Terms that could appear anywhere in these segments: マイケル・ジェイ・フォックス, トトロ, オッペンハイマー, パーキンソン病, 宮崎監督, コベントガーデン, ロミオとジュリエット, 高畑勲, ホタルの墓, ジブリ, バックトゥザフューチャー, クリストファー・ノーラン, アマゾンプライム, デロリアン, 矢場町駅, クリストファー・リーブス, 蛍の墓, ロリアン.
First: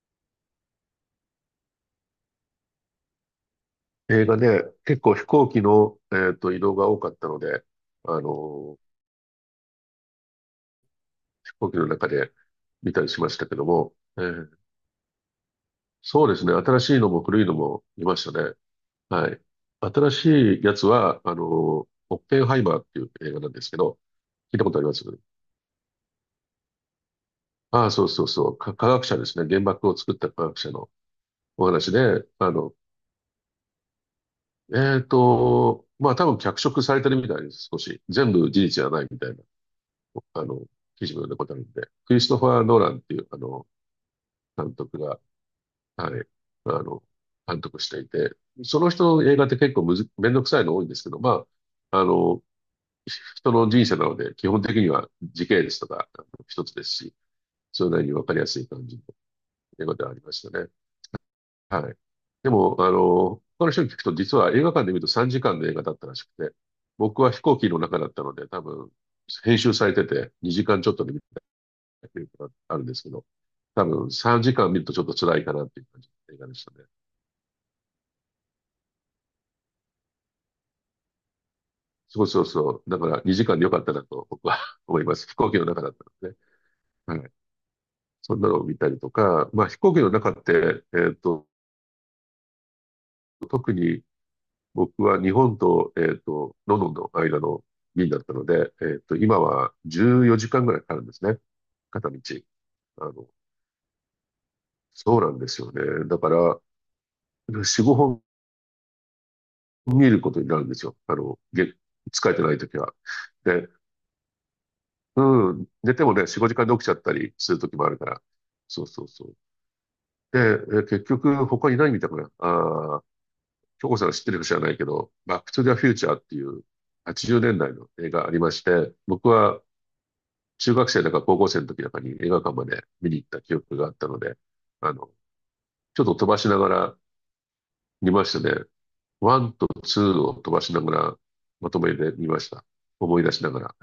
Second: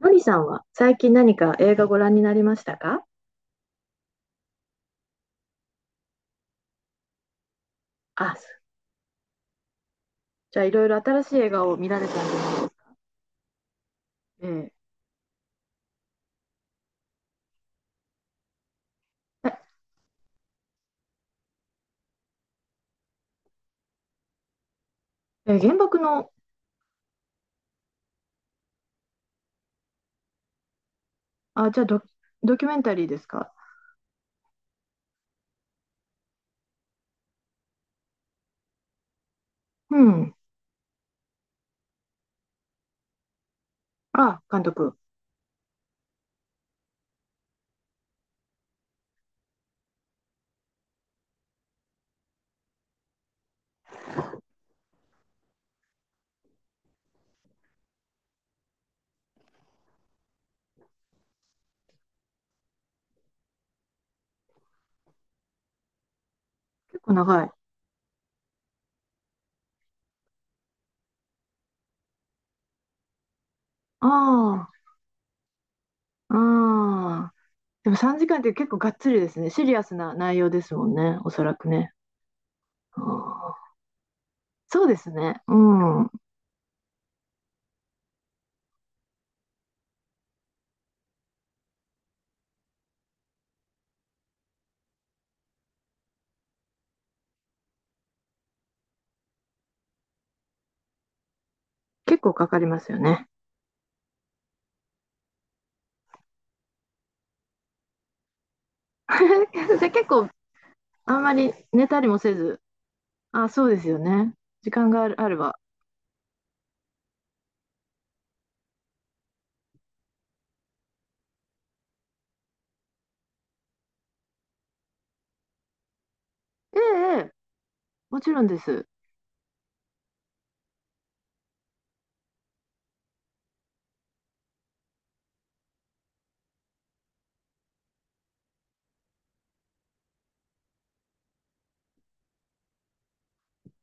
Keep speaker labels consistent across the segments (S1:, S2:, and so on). S1: のりさんは最近何か映画ご覧になりましたか？
S2: 映画ね、結構飛行機の、移動が多かったので、あの
S1: あ。
S2: ー、
S1: じゃあいろいろ新しい映
S2: 飛
S1: 画
S2: 行
S1: を
S2: 機の
S1: 見られ
S2: 中
S1: たんで
S2: で
S1: すね。
S2: 見たりしましたけども、
S1: え
S2: そうですね、新しいのも古いのも見ましたね。はい。新しいやつは、オッペンハイマーっていう映画なんですけど、聞いたことあります？
S1: え、え、原爆の。
S2: ああ、そうそうそう、科学者ですね、原爆を作った科学者のお
S1: あ、じゃあ
S2: 話
S1: ド、
S2: で、
S1: ドキュメンタリーですか？
S2: まあ多分脚色されてるみたいです、少し。全部事実じゃないみたいな。
S1: うん。
S2: あの、記事も読んだことあるんで、クリストファー・ノーランっていう、
S1: あ、監
S2: 監督
S1: 督。
S2: が、はい、あの、監督していて、その人の映画って結構むず、めんどくさいの多いんですけど、まあ、人の人生なので、基本的には時系列とか一つですし、それなりにわかりやすい感じの映画ではありましたね。はい。でも、他の人に聞くと、実は映画館で見ると3時間の映画だったらしくて、
S1: 結構
S2: 僕は飛
S1: 長い。
S2: 行機の中だったので、多分、編集されてて2時間ちょっとで見たっていうのがあるんですけど、多分
S1: あ
S2: 3時間見るとちょっと辛いかなっていう感じ
S1: あ、
S2: の映画でしたね。
S1: ああ。でも3時間って結構がっつりですね。シリアスな内容ですもんね。おそらくね。
S2: そうそうそう。だ
S1: あ
S2: から2
S1: ー、
S2: 時間でよかったなと僕は
S1: そ うで
S2: 思い
S1: す
S2: ます。飛
S1: ね。
S2: 行
S1: う
S2: 機の中だった
S1: ん。
S2: のでね。はい。そんなのを見たりとか、まあ飛行機の中って、特に僕は日本と、ロンドンの間の便だったので、今は14時間ぐらいかかるんですね。片道。
S1: 結構かかりますよ
S2: あ
S1: ね。
S2: の、そうなんですよね。だから、4、5
S1: で、
S2: 本
S1: 結
S2: 見る
S1: 構
S2: ことになるんですよ。
S1: あんまり寝たりも
S2: 疲
S1: せ
S2: れてない
S1: ず。
S2: ときは。
S1: あ、そ
S2: で、
S1: うですよね。時間がある、あれ
S2: う
S1: ば。
S2: ん。寝てもね、4、5時間で起きちゃったりする時もあるから。そうそうそう。で、結局他いないみたいかな。ああ、京子さんが知ってるか知らないけど、バックトゥザフューチャーっていう
S1: ええ、ええ、
S2: 80年代の映
S1: も
S2: 画
S1: ち
S2: あり
S1: ろん
S2: ま
S1: で
S2: し
S1: す。
S2: て、僕は中学生だか高校生の時なんかに映画館まで見に行った記憶があったので、あの、ちょっと飛ばしながら見ましたね。ワンとツーを飛ばしながらまとめで見ました。思い出しながら。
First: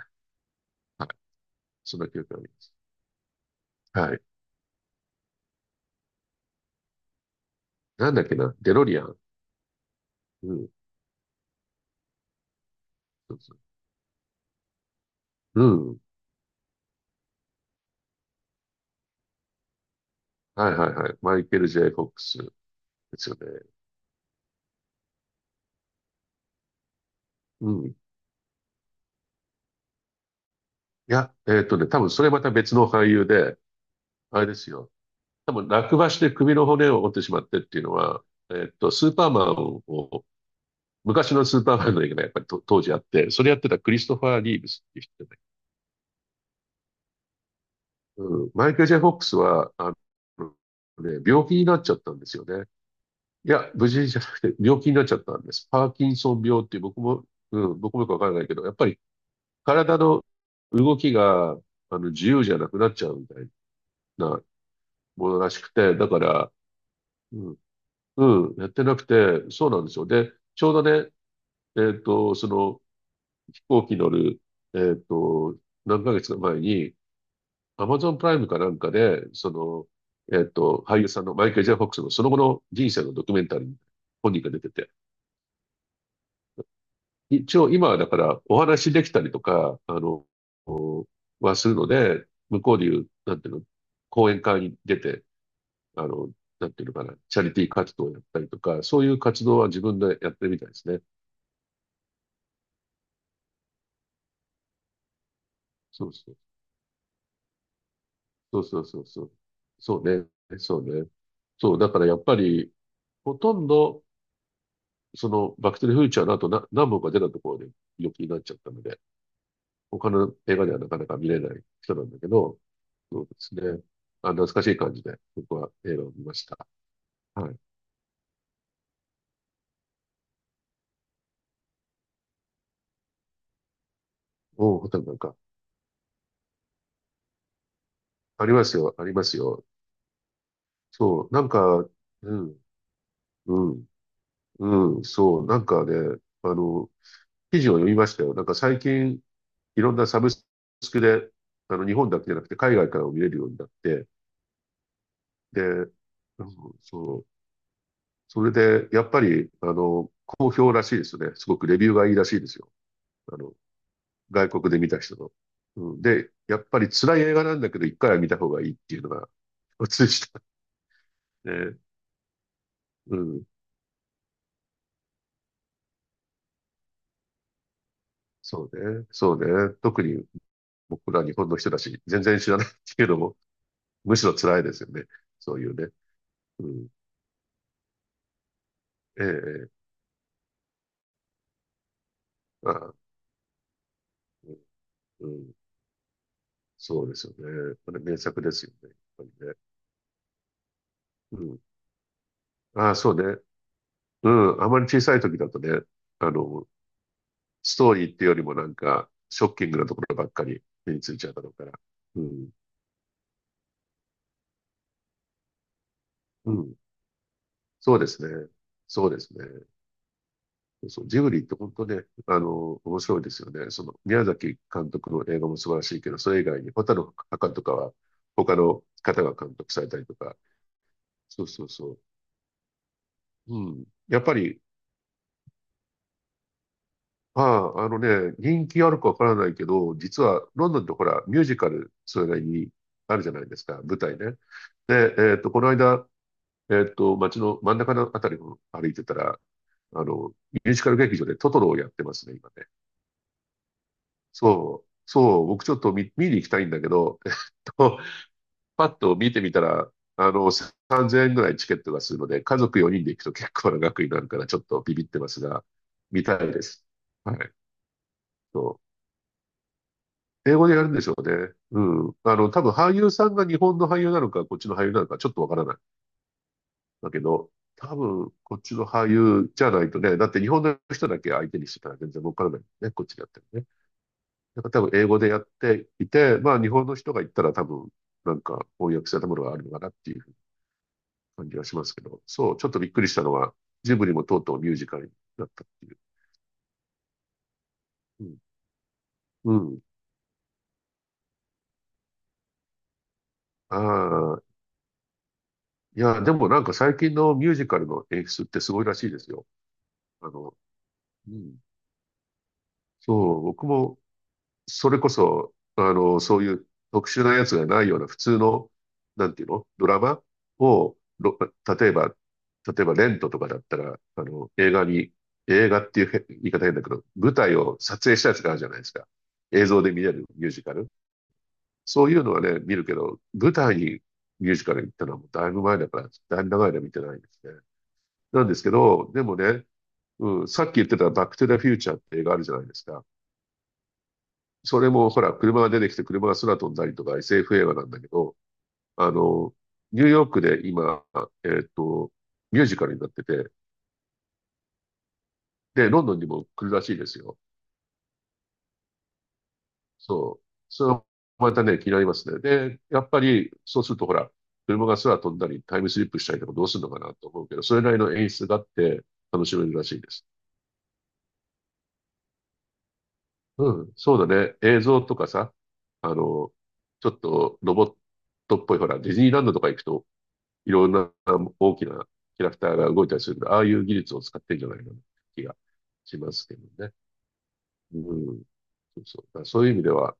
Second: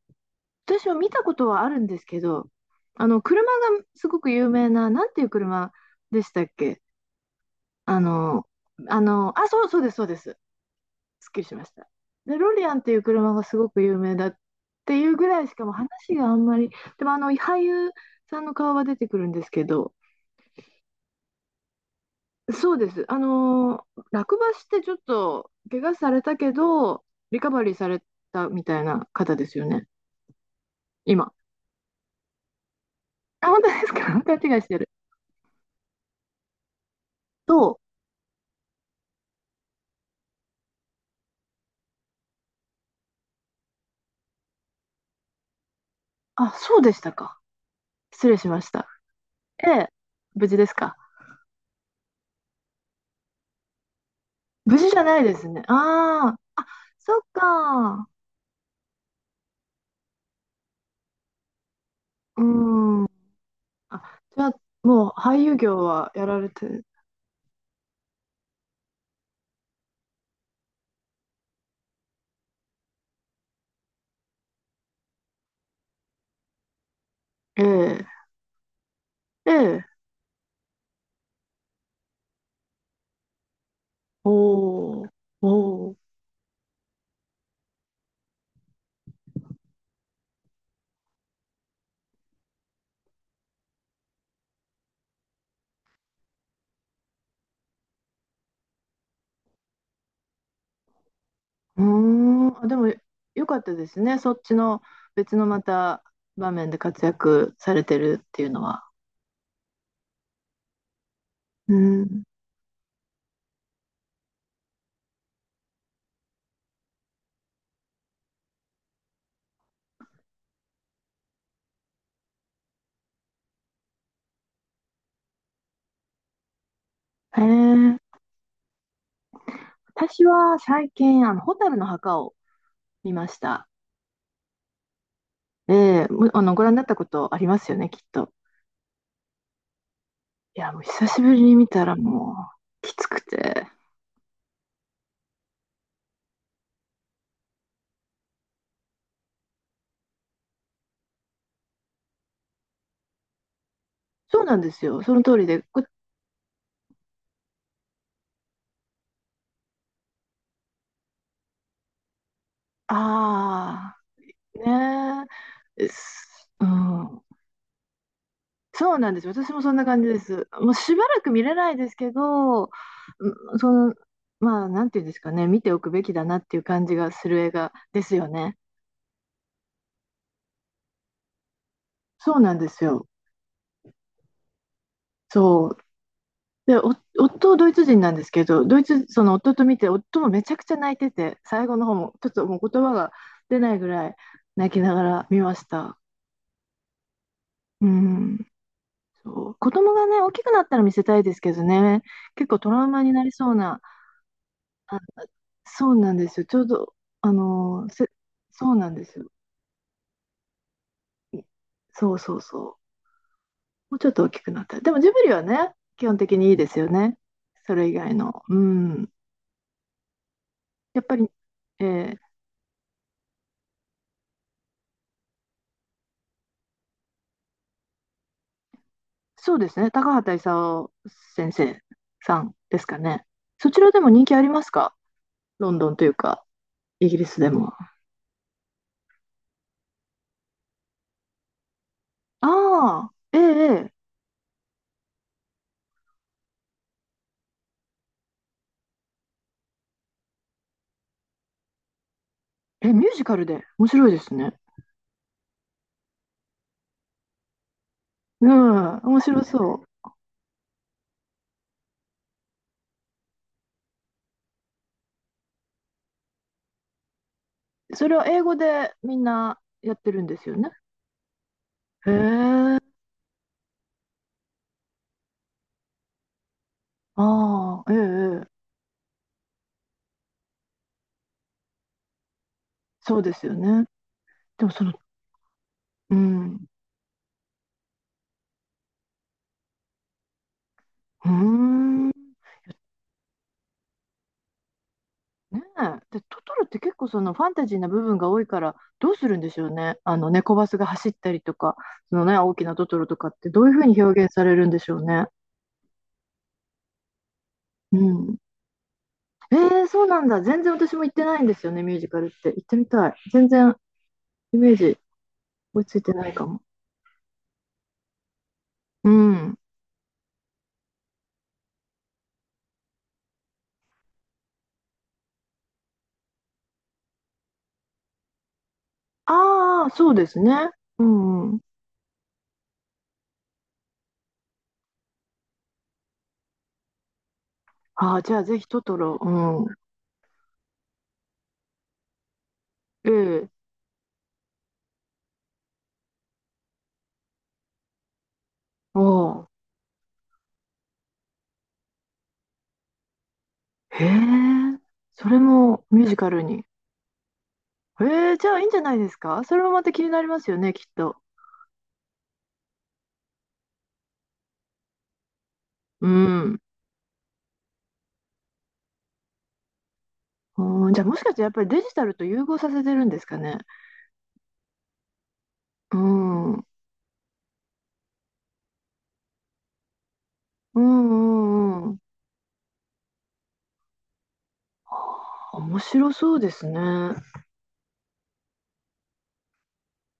S1: 私は
S2: は
S1: 見
S2: い。
S1: たことはあるん
S2: そ
S1: で
S2: ん
S1: す
S2: な
S1: け
S2: 記憶があ
S1: ど、
S2: ります。
S1: あの、車がす
S2: は
S1: ご
S2: い。
S1: く有名な、なんていう車でしたっけ？あ
S2: なんだっけ
S1: の、
S2: な、デロリ
S1: あ
S2: アン。
S1: の、あ、そう、そうです、そうです。
S2: うん。
S1: すっきりしました。で、ロリアンっていう車がすごく有名だっていうぐらいし
S2: う
S1: かも
S2: ん。
S1: 話があんまり。でも、あの、俳優さんの顔は出てくるんですけど、
S2: はいはいはい。マイケル・ジェイ・フォックスで
S1: そうです。あ
S2: すよね。
S1: のー、落馬してちょっと怪我されたけど、リカバリ
S2: う
S1: ーさ
S2: ん。い
S1: れたみたいな方ですよね、今。
S2: や、多分それまた別の俳優
S1: あ、
S2: で、
S1: 本当ですか？ 勘
S2: あれで
S1: 違いし
S2: す
S1: てる。
S2: よ。多分落馬して首の骨を折ってしまってって
S1: と
S2: いうのは、スーパーマンを、昔のスーパーマンの映画がねやっぱりと当時あって、それやってたクリストファー・リーブスっていう人で、
S1: あ、そうでしたか。失礼
S2: う
S1: し
S2: ん。
S1: ま
S2: マ
S1: し
S2: イケル・
S1: た。
S2: ジェイ・フォックス
S1: え
S2: は、
S1: え、無
S2: の
S1: 事ですか？
S2: ね、病気になっちゃったんですよね。いや、無事じゃなくて、
S1: 無
S2: 病
S1: 事
S2: 気に
S1: じゃ
S2: なっち
S1: な
S2: ゃっ
S1: いで
S2: たん
S1: す
S2: で
S1: ね。
S2: す。パーキン
S1: あ
S2: ソン
S1: あ、
S2: 病
S1: あ、
S2: っていう、僕
S1: そっ
S2: も、うん、僕もよ
S1: か。
S2: くわからないけど、やっぱり体の動きが、自由じゃなくなっ
S1: うん。
S2: ちゃうみたい
S1: あ、じ
S2: な
S1: ゃあ、もう
S2: もの
S1: 俳
S2: ら
S1: 優
S2: しく
S1: 業
S2: て、だ
S1: は
S2: か
S1: やられ
S2: ら、
S1: て、
S2: うん、うん、やってなくて、そうなんですよ。で、ちょうどね、えっと、その、飛行機乗る、えっと、何ヶ月か前に、
S1: え
S2: アマ
S1: え、
S2: ゾンプライムかなんかで、
S1: ええ、
S2: 俳優さんのマイケル・ジェイ・フォックスのその後の人生のドキュメンタリー、本人が出てて、
S1: おー、おー、
S2: 一応今はだからお話できたりとか、おはするので、向こうでいう、なんていうの、講演会に出て、あの、なんていうのかな、チャリティー活動をやったりとか、そういう活動は自分でやってるみたいですね。
S1: うーん。あ、でも、よかったですね。そっちの別のまた
S2: そうそう。
S1: 場面で活躍されてるっていう
S2: そ
S1: の
S2: うそう
S1: は。
S2: そうそう。そうね。そうね。
S1: う
S2: そう、だからや
S1: ん。
S2: っぱり、ほとんど、バックトゥザフューチャーの後な、何本か出たところで病気になっちゃったので、他の映画ではなかなか見れない人なんだけど、そうですね。あ、懐かしい感じで、僕は映画を見ました。
S1: へ
S2: はい。
S1: え。私は最近、あの、蛍の墓を見ました。
S2: おう、ホタルなんか、
S1: ええ、あの、ご覧になったことありますよね、きっと。
S2: ありますよ、ありますよ。
S1: いや、もう久し
S2: そう、
S1: ぶ
S2: な
S1: り
S2: ん
S1: に
S2: か、
S1: 見たらも
S2: うん、
S1: う、きつく
S2: う
S1: て。
S2: ん、うん、そう、なんかね、記事を読みましたよ。なんか最近、いろんなサブスクで、日本だけじゃなくて海外からも見れるようになって、
S1: そうなんですよ、その通りで。
S2: で、うんそう、それで、やっぱり、好評らしいですね。すごくレビューがいいらしいですよ。あの、
S1: あ
S2: 外
S1: あ、
S2: 国で見た人
S1: ね
S2: の。
S1: え、
S2: うん、で、やっ
S1: う
S2: ぱり辛い
S1: ん。
S2: 映画なんだけど、一回は見た方がいいっ
S1: そ
S2: て
S1: う
S2: いうの
S1: なんです
S2: が
S1: よ、私もそんな
S2: 共
S1: 感
S2: 通
S1: じ
S2: で
S1: で
S2: した。
S1: す。もうしばらく見れない
S2: ね。
S1: ですけど、う
S2: うん。
S1: ん、その、まあ、なんていうんですかね、見ておくべきだなっていう感じがする映画ですよね。
S2: そうね。そうね。特に僕ら日本の人だし、全
S1: そう
S2: 然知
S1: な
S2: ら
S1: ん
S2: ない
S1: で
S2: っ
S1: す
S2: て
S1: よ。
S2: いうのも、むしろ辛いですよね。そうい
S1: そ
S2: う
S1: う。
S2: ね。う
S1: で、
S2: ん。
S1: 夫、ドイツ人なんですけど、ドイツ、そ
S2: え
S1: の夫と
S2: え、え
S1: 見
S2: え
S1: て、夫もめちゃくちゃ泣いてて、最後の方も、ちょっともう
S2: あ
S1: 言葉
S2: あ、
S1: が出ないぐらい泣きながら
S2: うん、う
S1: 見
S2: ん
S1: ました。
S2: そうですよね。
S1: う
S2: これ名作
S1: ん。
S2: ですよね。やっぱり
S1: そ
S2: ね。
S1: う。子供がね、大きくなったら見せたいで
S2: う
S1: すけ
S2: ん。
S1: どね、結構トラウ
S2: ああ、
S1: マ
S2: そ
S1: に
S2: う
S1: なり
S2: ね。
S1: そうな。
S2: うん。あまり
S1: あ、
S2: 小さい時だとね、
S1: そうなんで
S2: あ
S1: すよ。ちょう
S2: の、
S1: ど、あ
S2: ス
S1: の
S2: ト
S1: ー、
S2: ーリ
S1: せ、
S2: ーっていうよりもな
S1: そ
S2: ん
S1: うなんで
S2: か、
S1: すよ。
S2: ショッキングなところばっかり目についちゃうだ
S1: い
S2: ろうから。
S1: そう
S2: う
S1: そう
S2: ん。
S1: そう。もうちょっと大きくなったら。でもジブリはね、基本的に
S2: う
S1: いいで
S2: ん。
S1: すよね。それ以
S2: そうで
S1: 外
S2: す
S1: の。
S2: ね。
S1: う
S2: そ
S1: ん。
S2: うですね。
S1: や
S2: そ
S1: っ
S2: う、
S1: ぱ
S2: ジ
S1: り、
S2: ブリって本
S1: え
S2: 当ね、
S1: ー
S2: 面白いですよね。宮崎監督の映画も素晴らしいけど、それ以外に、ホタルの墓とかは、他の方が
S1: そ
S2: 監
S1: うで
S2: 督
S1: す
S2: され
S1: ね。
S2: たり
S1: 高
S2: とか。
S1: 畑勲
S2: そう
S1: 先
S2: そう
S1: 生
S2: そう。
S1: さんですかね。
S2: う
S1: そち
S2: ん。
S1: らでも
S2: や
S1: 人
S2: っぱ
S1: 気あり
S2: り、
S1: ますか？ロンドンというか、イギリス
S2: ま
S1: でも。
S2: あ、人気あるかわからないけど、実は、ロンドンってほら、ミュージカル、それなり
S1: あ
S2: に
S1: あ、
S2: あるじゃ
S1: え
S2: ないですか、
S1: え、え
S2: 舞台ね。で、この間、街の真ん中のあたりを歩いてたら、ミュージカル劇場でトトロをやってますね、今ね。
S1: え、え、ミュージカルで。面白いですね。
S2: そう、そう、僕ちょっと見に行きたいんだけど、と、
S1: う
S2: パ
S1: ん、
S2: ッと
S1: 面
S2: 見て
S1: 白
S2: みた
S1: そ
S2: ら、3000円ぐらいチケットがするので、家族4人で行くと結構な額になるから、ちょっとビビってますが、見たいです。はい。
S1: う。それは英語
S2: そ
S1: でみんなやってるんです
S2: う。
S1: よ
S2: 英語
S1: ね。
S2: でやるんでしょうね。う
S1: へ
S2: ん。多分
S1: え、あ
S2: 俳優さんが日本の俳優なのか、こっちの俳優なのか、ちょっとわからない。だけど、
S1: あ、ええ、
S2: 多分、
S1: え
S2: こっ
S1: え、
S2: ちの俳優じゃないとね、だって日本の人だけ相手にしてたら全然わからないね、こっち
S1: そう
S2: でやっ
S1: で
S2: て
S1: す
S2: も
S1: よ
S2: ね。
S1: ね。
S2: なん
S1: で
S2: か
S1: も、
S2: 多
S1: そ
S2: 分
S1: の、
S2: 英語でやってい
S1: う
S2: て、まあ
S1: ん、
S2: 日本の人が言ったら多分なんか翻訳されたものがあるのかなっていう
S1: うー
S2: 感じがしますけど、
S1: ん。
S2: そう、ちょっとびっくりしたのは、ジブリもとうとうミュージカルになっ
S1: ね
S2: たっ
S1: え。
S2: ていう。
S1: で、トトロって結構そのファンタジーな部分
S2: う
S1: が
S2: ん。
S1: 多いから、どうするんで
S2: う
S1: しょう
S2: ん。
S1: ね。あの、猫バスが走ったりとか、そのね、大きなトトロとかってどういうふうに表現
S2: あ
S1: さ
S2: あ、
S1: れるんでしょうね。
S2: いや、でもなんか最近のミュージカル
S1: う
S2: の演
S1: ん。
S2: 出ってすごいらしいですよ。
S1: えー、そうなん
S2: あ
S1: だ。
S2: の、
S1: 全然私も行って
S2: う
S1: ないんで
S2: ん。
S1: すよね、ミュージカルって。行ってみたい。
S2: そう、
S1: 全
S2: 僕
S1: 然
S2: も
S1: イメー
S2: そ
S1: ジ
S2: れこそ、
S1: 追いついてない
S2: そう
S1: か
S2: い
S1: も。
S2: う特殊なやつがないような普通の、
S1: う
S2: なんていう
S1: ん。
S2: のドラマを、例えば、例えばレントとかだったら、映画っていう言い方変だけど、舞台を撮影したやつがあるじゃないですか。映像
S1: ああ、
S2: で見
S1: そ
S2: れ
S1: う
S2: る
S1: です
S2: ミュージ
S1: ね。
S2: カル。
S1: うんうん。
S2: そういうのはね、見るけど、舞台にミュージカル行ったのはもうだいぶ前だから、だいぶ長い間見てないんですね。
S1: ああ、じゃあ
S2: なんで
S1: ぜ
S2: す
S1: ひ
S2: け
S1: トト
S2: ど、
S1: ロ。
S2: でもね、
S1: う
S2: うん、さっき言ってたバックトゥザフューチャーって映画あるじゃないですか。
S1: ん。ええ。
S2: それもほら、車が出てきて車が空飛んだりとか SF 映画なんだけど、
S1: お
S2: あ
S1: お。
S2: の、ニューヨークで今、えーっと、ミュージカルになってて、
S1: へえ。それも
S2: で、ロ
S1: ミュ
S2: ン
S1: ー
S2: ド
S1: ジ
S2: ンに
S1: カル
S2: も
S1: に。
S2: 来るらしいですよ。
S1: えー、じゃあいいんじゃないですか？それもまた気になりま
S2: そう。
S1: すよね、き
S2: そ
S1: っ
S2: れは
S1: と。
S2: またね、気になりますね。で、やっぱり、そうするとほら、車が空飛んだり、タイムスリ
S1: う
S2: ップしたりとか
S1: ん。
S2: どうするのかなと思うけど、それなりの演出があって楽しめるらしいです。
S1: うん、じゃあもしかしてやっぱりデジタルと融合させてるんですかね。
S2: うん、そうだね。映像とかさ、
S1: う
S2: あの、
S1: ん。うん
S2: ちょっとロボットっぽい、ほら、ディズニーランドとか行くとい
S1: う
S2: ろんな大
S1: ん
S2: き
S1: うん。は
S2: なキャラクターが動いたりするんで、ああいう技術を使ってるんじゃないかな気が
S1: あ、面白
S2: しま
S1: そう
S2: す
S1: で
S2: け
S1: すね。
S2: どね。うん。そうそう。だからそういう意味では、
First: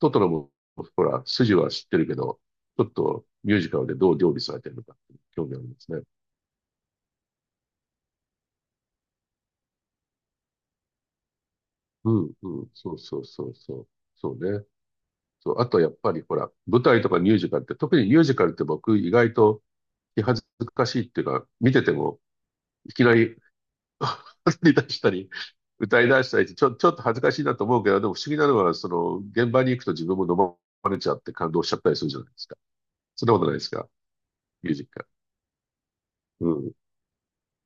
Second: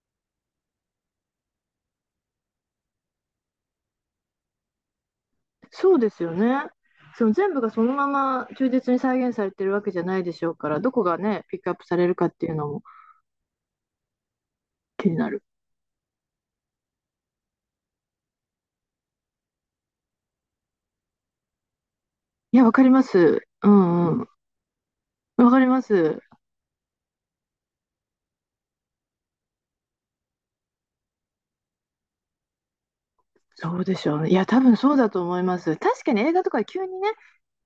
S2: トトロも、ほら、筋は知ってるけど、ちょっとミュージカルでどう料理されてるのかって興味あります
S1: そう
S2: ね。
S1: ですよね。その全部がそのまま忠実に再現されてるわけじゃないでしょうから、どこがね、ピックアップされ
S2: う
S1: るかっ
S2: ん、
S1: ていう
S2: う
S1: の
S2: ん、
S1: も
S2: そうそうそうそう。そうね。
S1: 気になる。
S2: そう、あとやっぱりほら、舞台とかミュージカルって、特にミュージカルって僕意外と気恥ずかしいっていうか、見てても
S1: いや、わかり
S2: い
S1: ま
S2: きなり
S1: す。うんうん。
S2: 踊り出したり、
S1: わかりま
S2: 歌い
S1: す。
S2: 出したりって、ちょっと恥ずかしいなと思うけど、でも不思議なのは、その、現場に行くと自分も飲まれちゃって感動しちゃったりするじゃないですか。そんなことないです
S1: そう
S2: か。
S1: でしょうね。いや、多
S2: ミュ
S1: 分
S2: ージッ
S1: そう
S2: クが。
S1: だと思います。確かに映画
S2: う
S1: とか
S2: ん、
S1: 急にね、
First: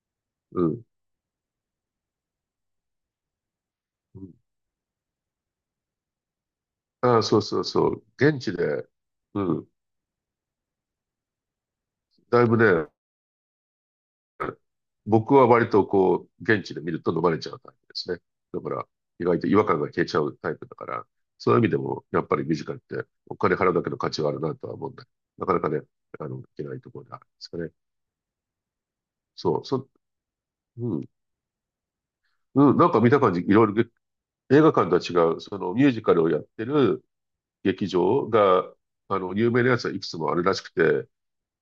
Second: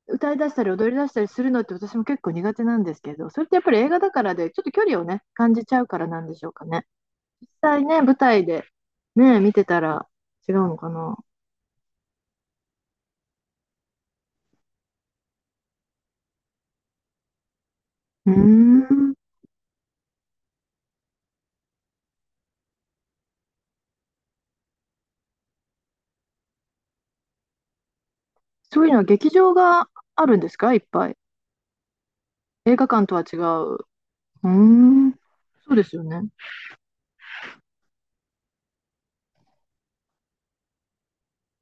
S1: 歌い出し
S2: う
S1: たり
S2: ん。
S1: 踊り出したりするのって私も結構苦手なんですけど、それってやっぱり映画だ
S2: う
S1: か
S2: ん、
S1: らで、ちょっと距離をね、感じちゃうからなんでしょうかね。
S2: ああ、そう
S1: 実
S2: そう
S1: 際
S2: そ
S1: ね、
S2: う。
S1: 舞
S2: 現
S1: 台
S2: 地
S1: で
S2: で、
S1: ね、
S2: う
S1: 見て
S2: ん。
S1: たら違うのかな。
S2: だいぶね、僕は割とこう、現地で見ると飲まれちゃうタイプですね。
S1: うー
S2: だから、
S1: ん。
S2: 意外と違和感が消えちゃうタイプだから、そういう意味でも、やっぱりミュージカルってお金払うだけの価値はあるなとは思うんだけど、なかなかね、いけないところであるんですかね。
S1: そういうのは劇場
S2: そう、
S1: が
S2: そ、
S1: あるんですか？いっ
S2: うん。
S1: ぱい。
S2: う
S1: 映
S2: ん、
S1: 画
S2: なんか
S1: 館
S2: 見
S1: と
S2: た
S1: は
S2: 感
S1: 違
S2: じ、いろい
S1: う。う
S2: ろ
S1: ー
S2: 映画館と
S1: ん。
S2: は違う、そ
S1: そ
S2: の
S1: う
S2: ミ
S1: で
S2: ュー
S1: す
S2: ジ
S1: よ
S2: カ
S1: ね。
S2: ルをやってる劇場が、有名なやつはいくつもあるらしくて、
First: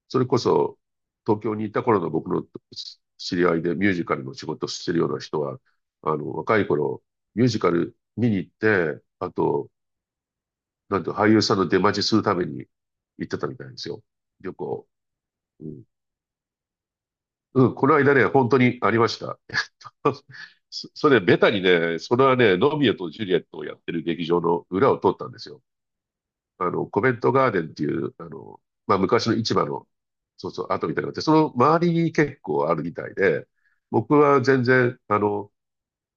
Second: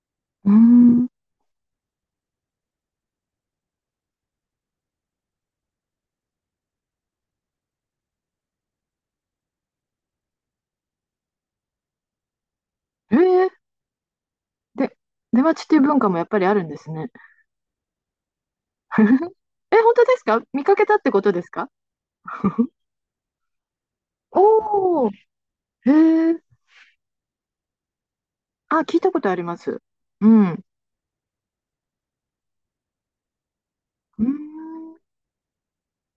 S2: それこ
S1: うー
S2: そ
S1: ん。
S2: 東京にいた頃の僕の知り合いでミュージカルの仕事をしてるような人は、若い頃、ミュージカル見に行って、あと、なんて俳優さんの出待ちするために
S1: え
S2: 行ってた
S1: ー、
S2: みたいですよ。旅行。
S1: で、出待ち
S2: う
S1: っていう
S2: ん。
S1: 文化もやっぱりあるんですね。
S2: うん、この間ね、本当にありまし た。
S1: え、本当ですか？見かけ
S2: そ
S1: たっ
S2: そ
S1: て
S2: れ、
S1: こと
S2: ベ
S1: です
S2: タに
S1: か？
S2: ね、それはね、ロミオとジュリエットをやってる劇場の裏を
S1: お
S2: 通
S1: おー、
S2: ったんですよ。
S1: へえ。
S2: コベントガーデンっていう、
S1: あ、
S2: まあ、
S1: 聞いたこ
S2: 昔
S1: と
S2: の
S1: あり
S2: 市
S1: ま
S2: 場
S1: す。
S2: の、
S1: う
S2: そう
S1: ん。
S2: そう、跡みたいなのがあって、その周りに結構あるみたいで、僕
S1: うー
S2: は全
S1: ん。う
S2: 然、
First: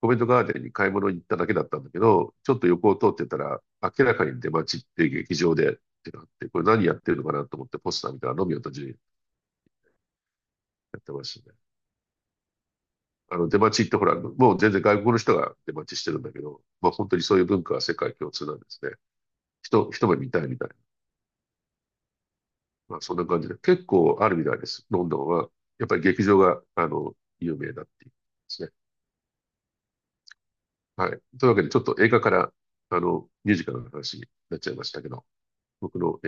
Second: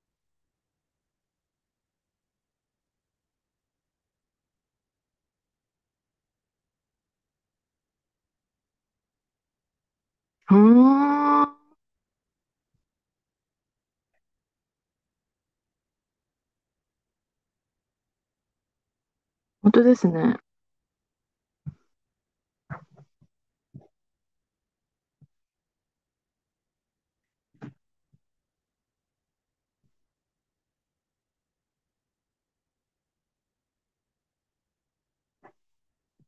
S2: コベントガーデンに買い物に行っただけだったんだけど、ちょっと横を通ってたら、明らかに出待ちっていう劇場でってなって、これ何やってるのかなと思ってポスター見たら、ロミオとジュリエット
S1: ー
S2: やってました
S1: ん。
S2: ね。出待ちってほら、もう全然外国の人が出待ちしてるんだけど、まあ本当にそういう文化は世界共通なんですね。
S1: 本当
S2: 人、
S1: です
S2: 一目見
S1: ね。
S2: たいみたいな。まあそんな感じで、結構あるみたいです。ロンドンは。やっぱり劇場が、有名だっていうですね。はい。というわけで、ちょっと映画から、ミュージカルの話になっちゃいましたけど、僕の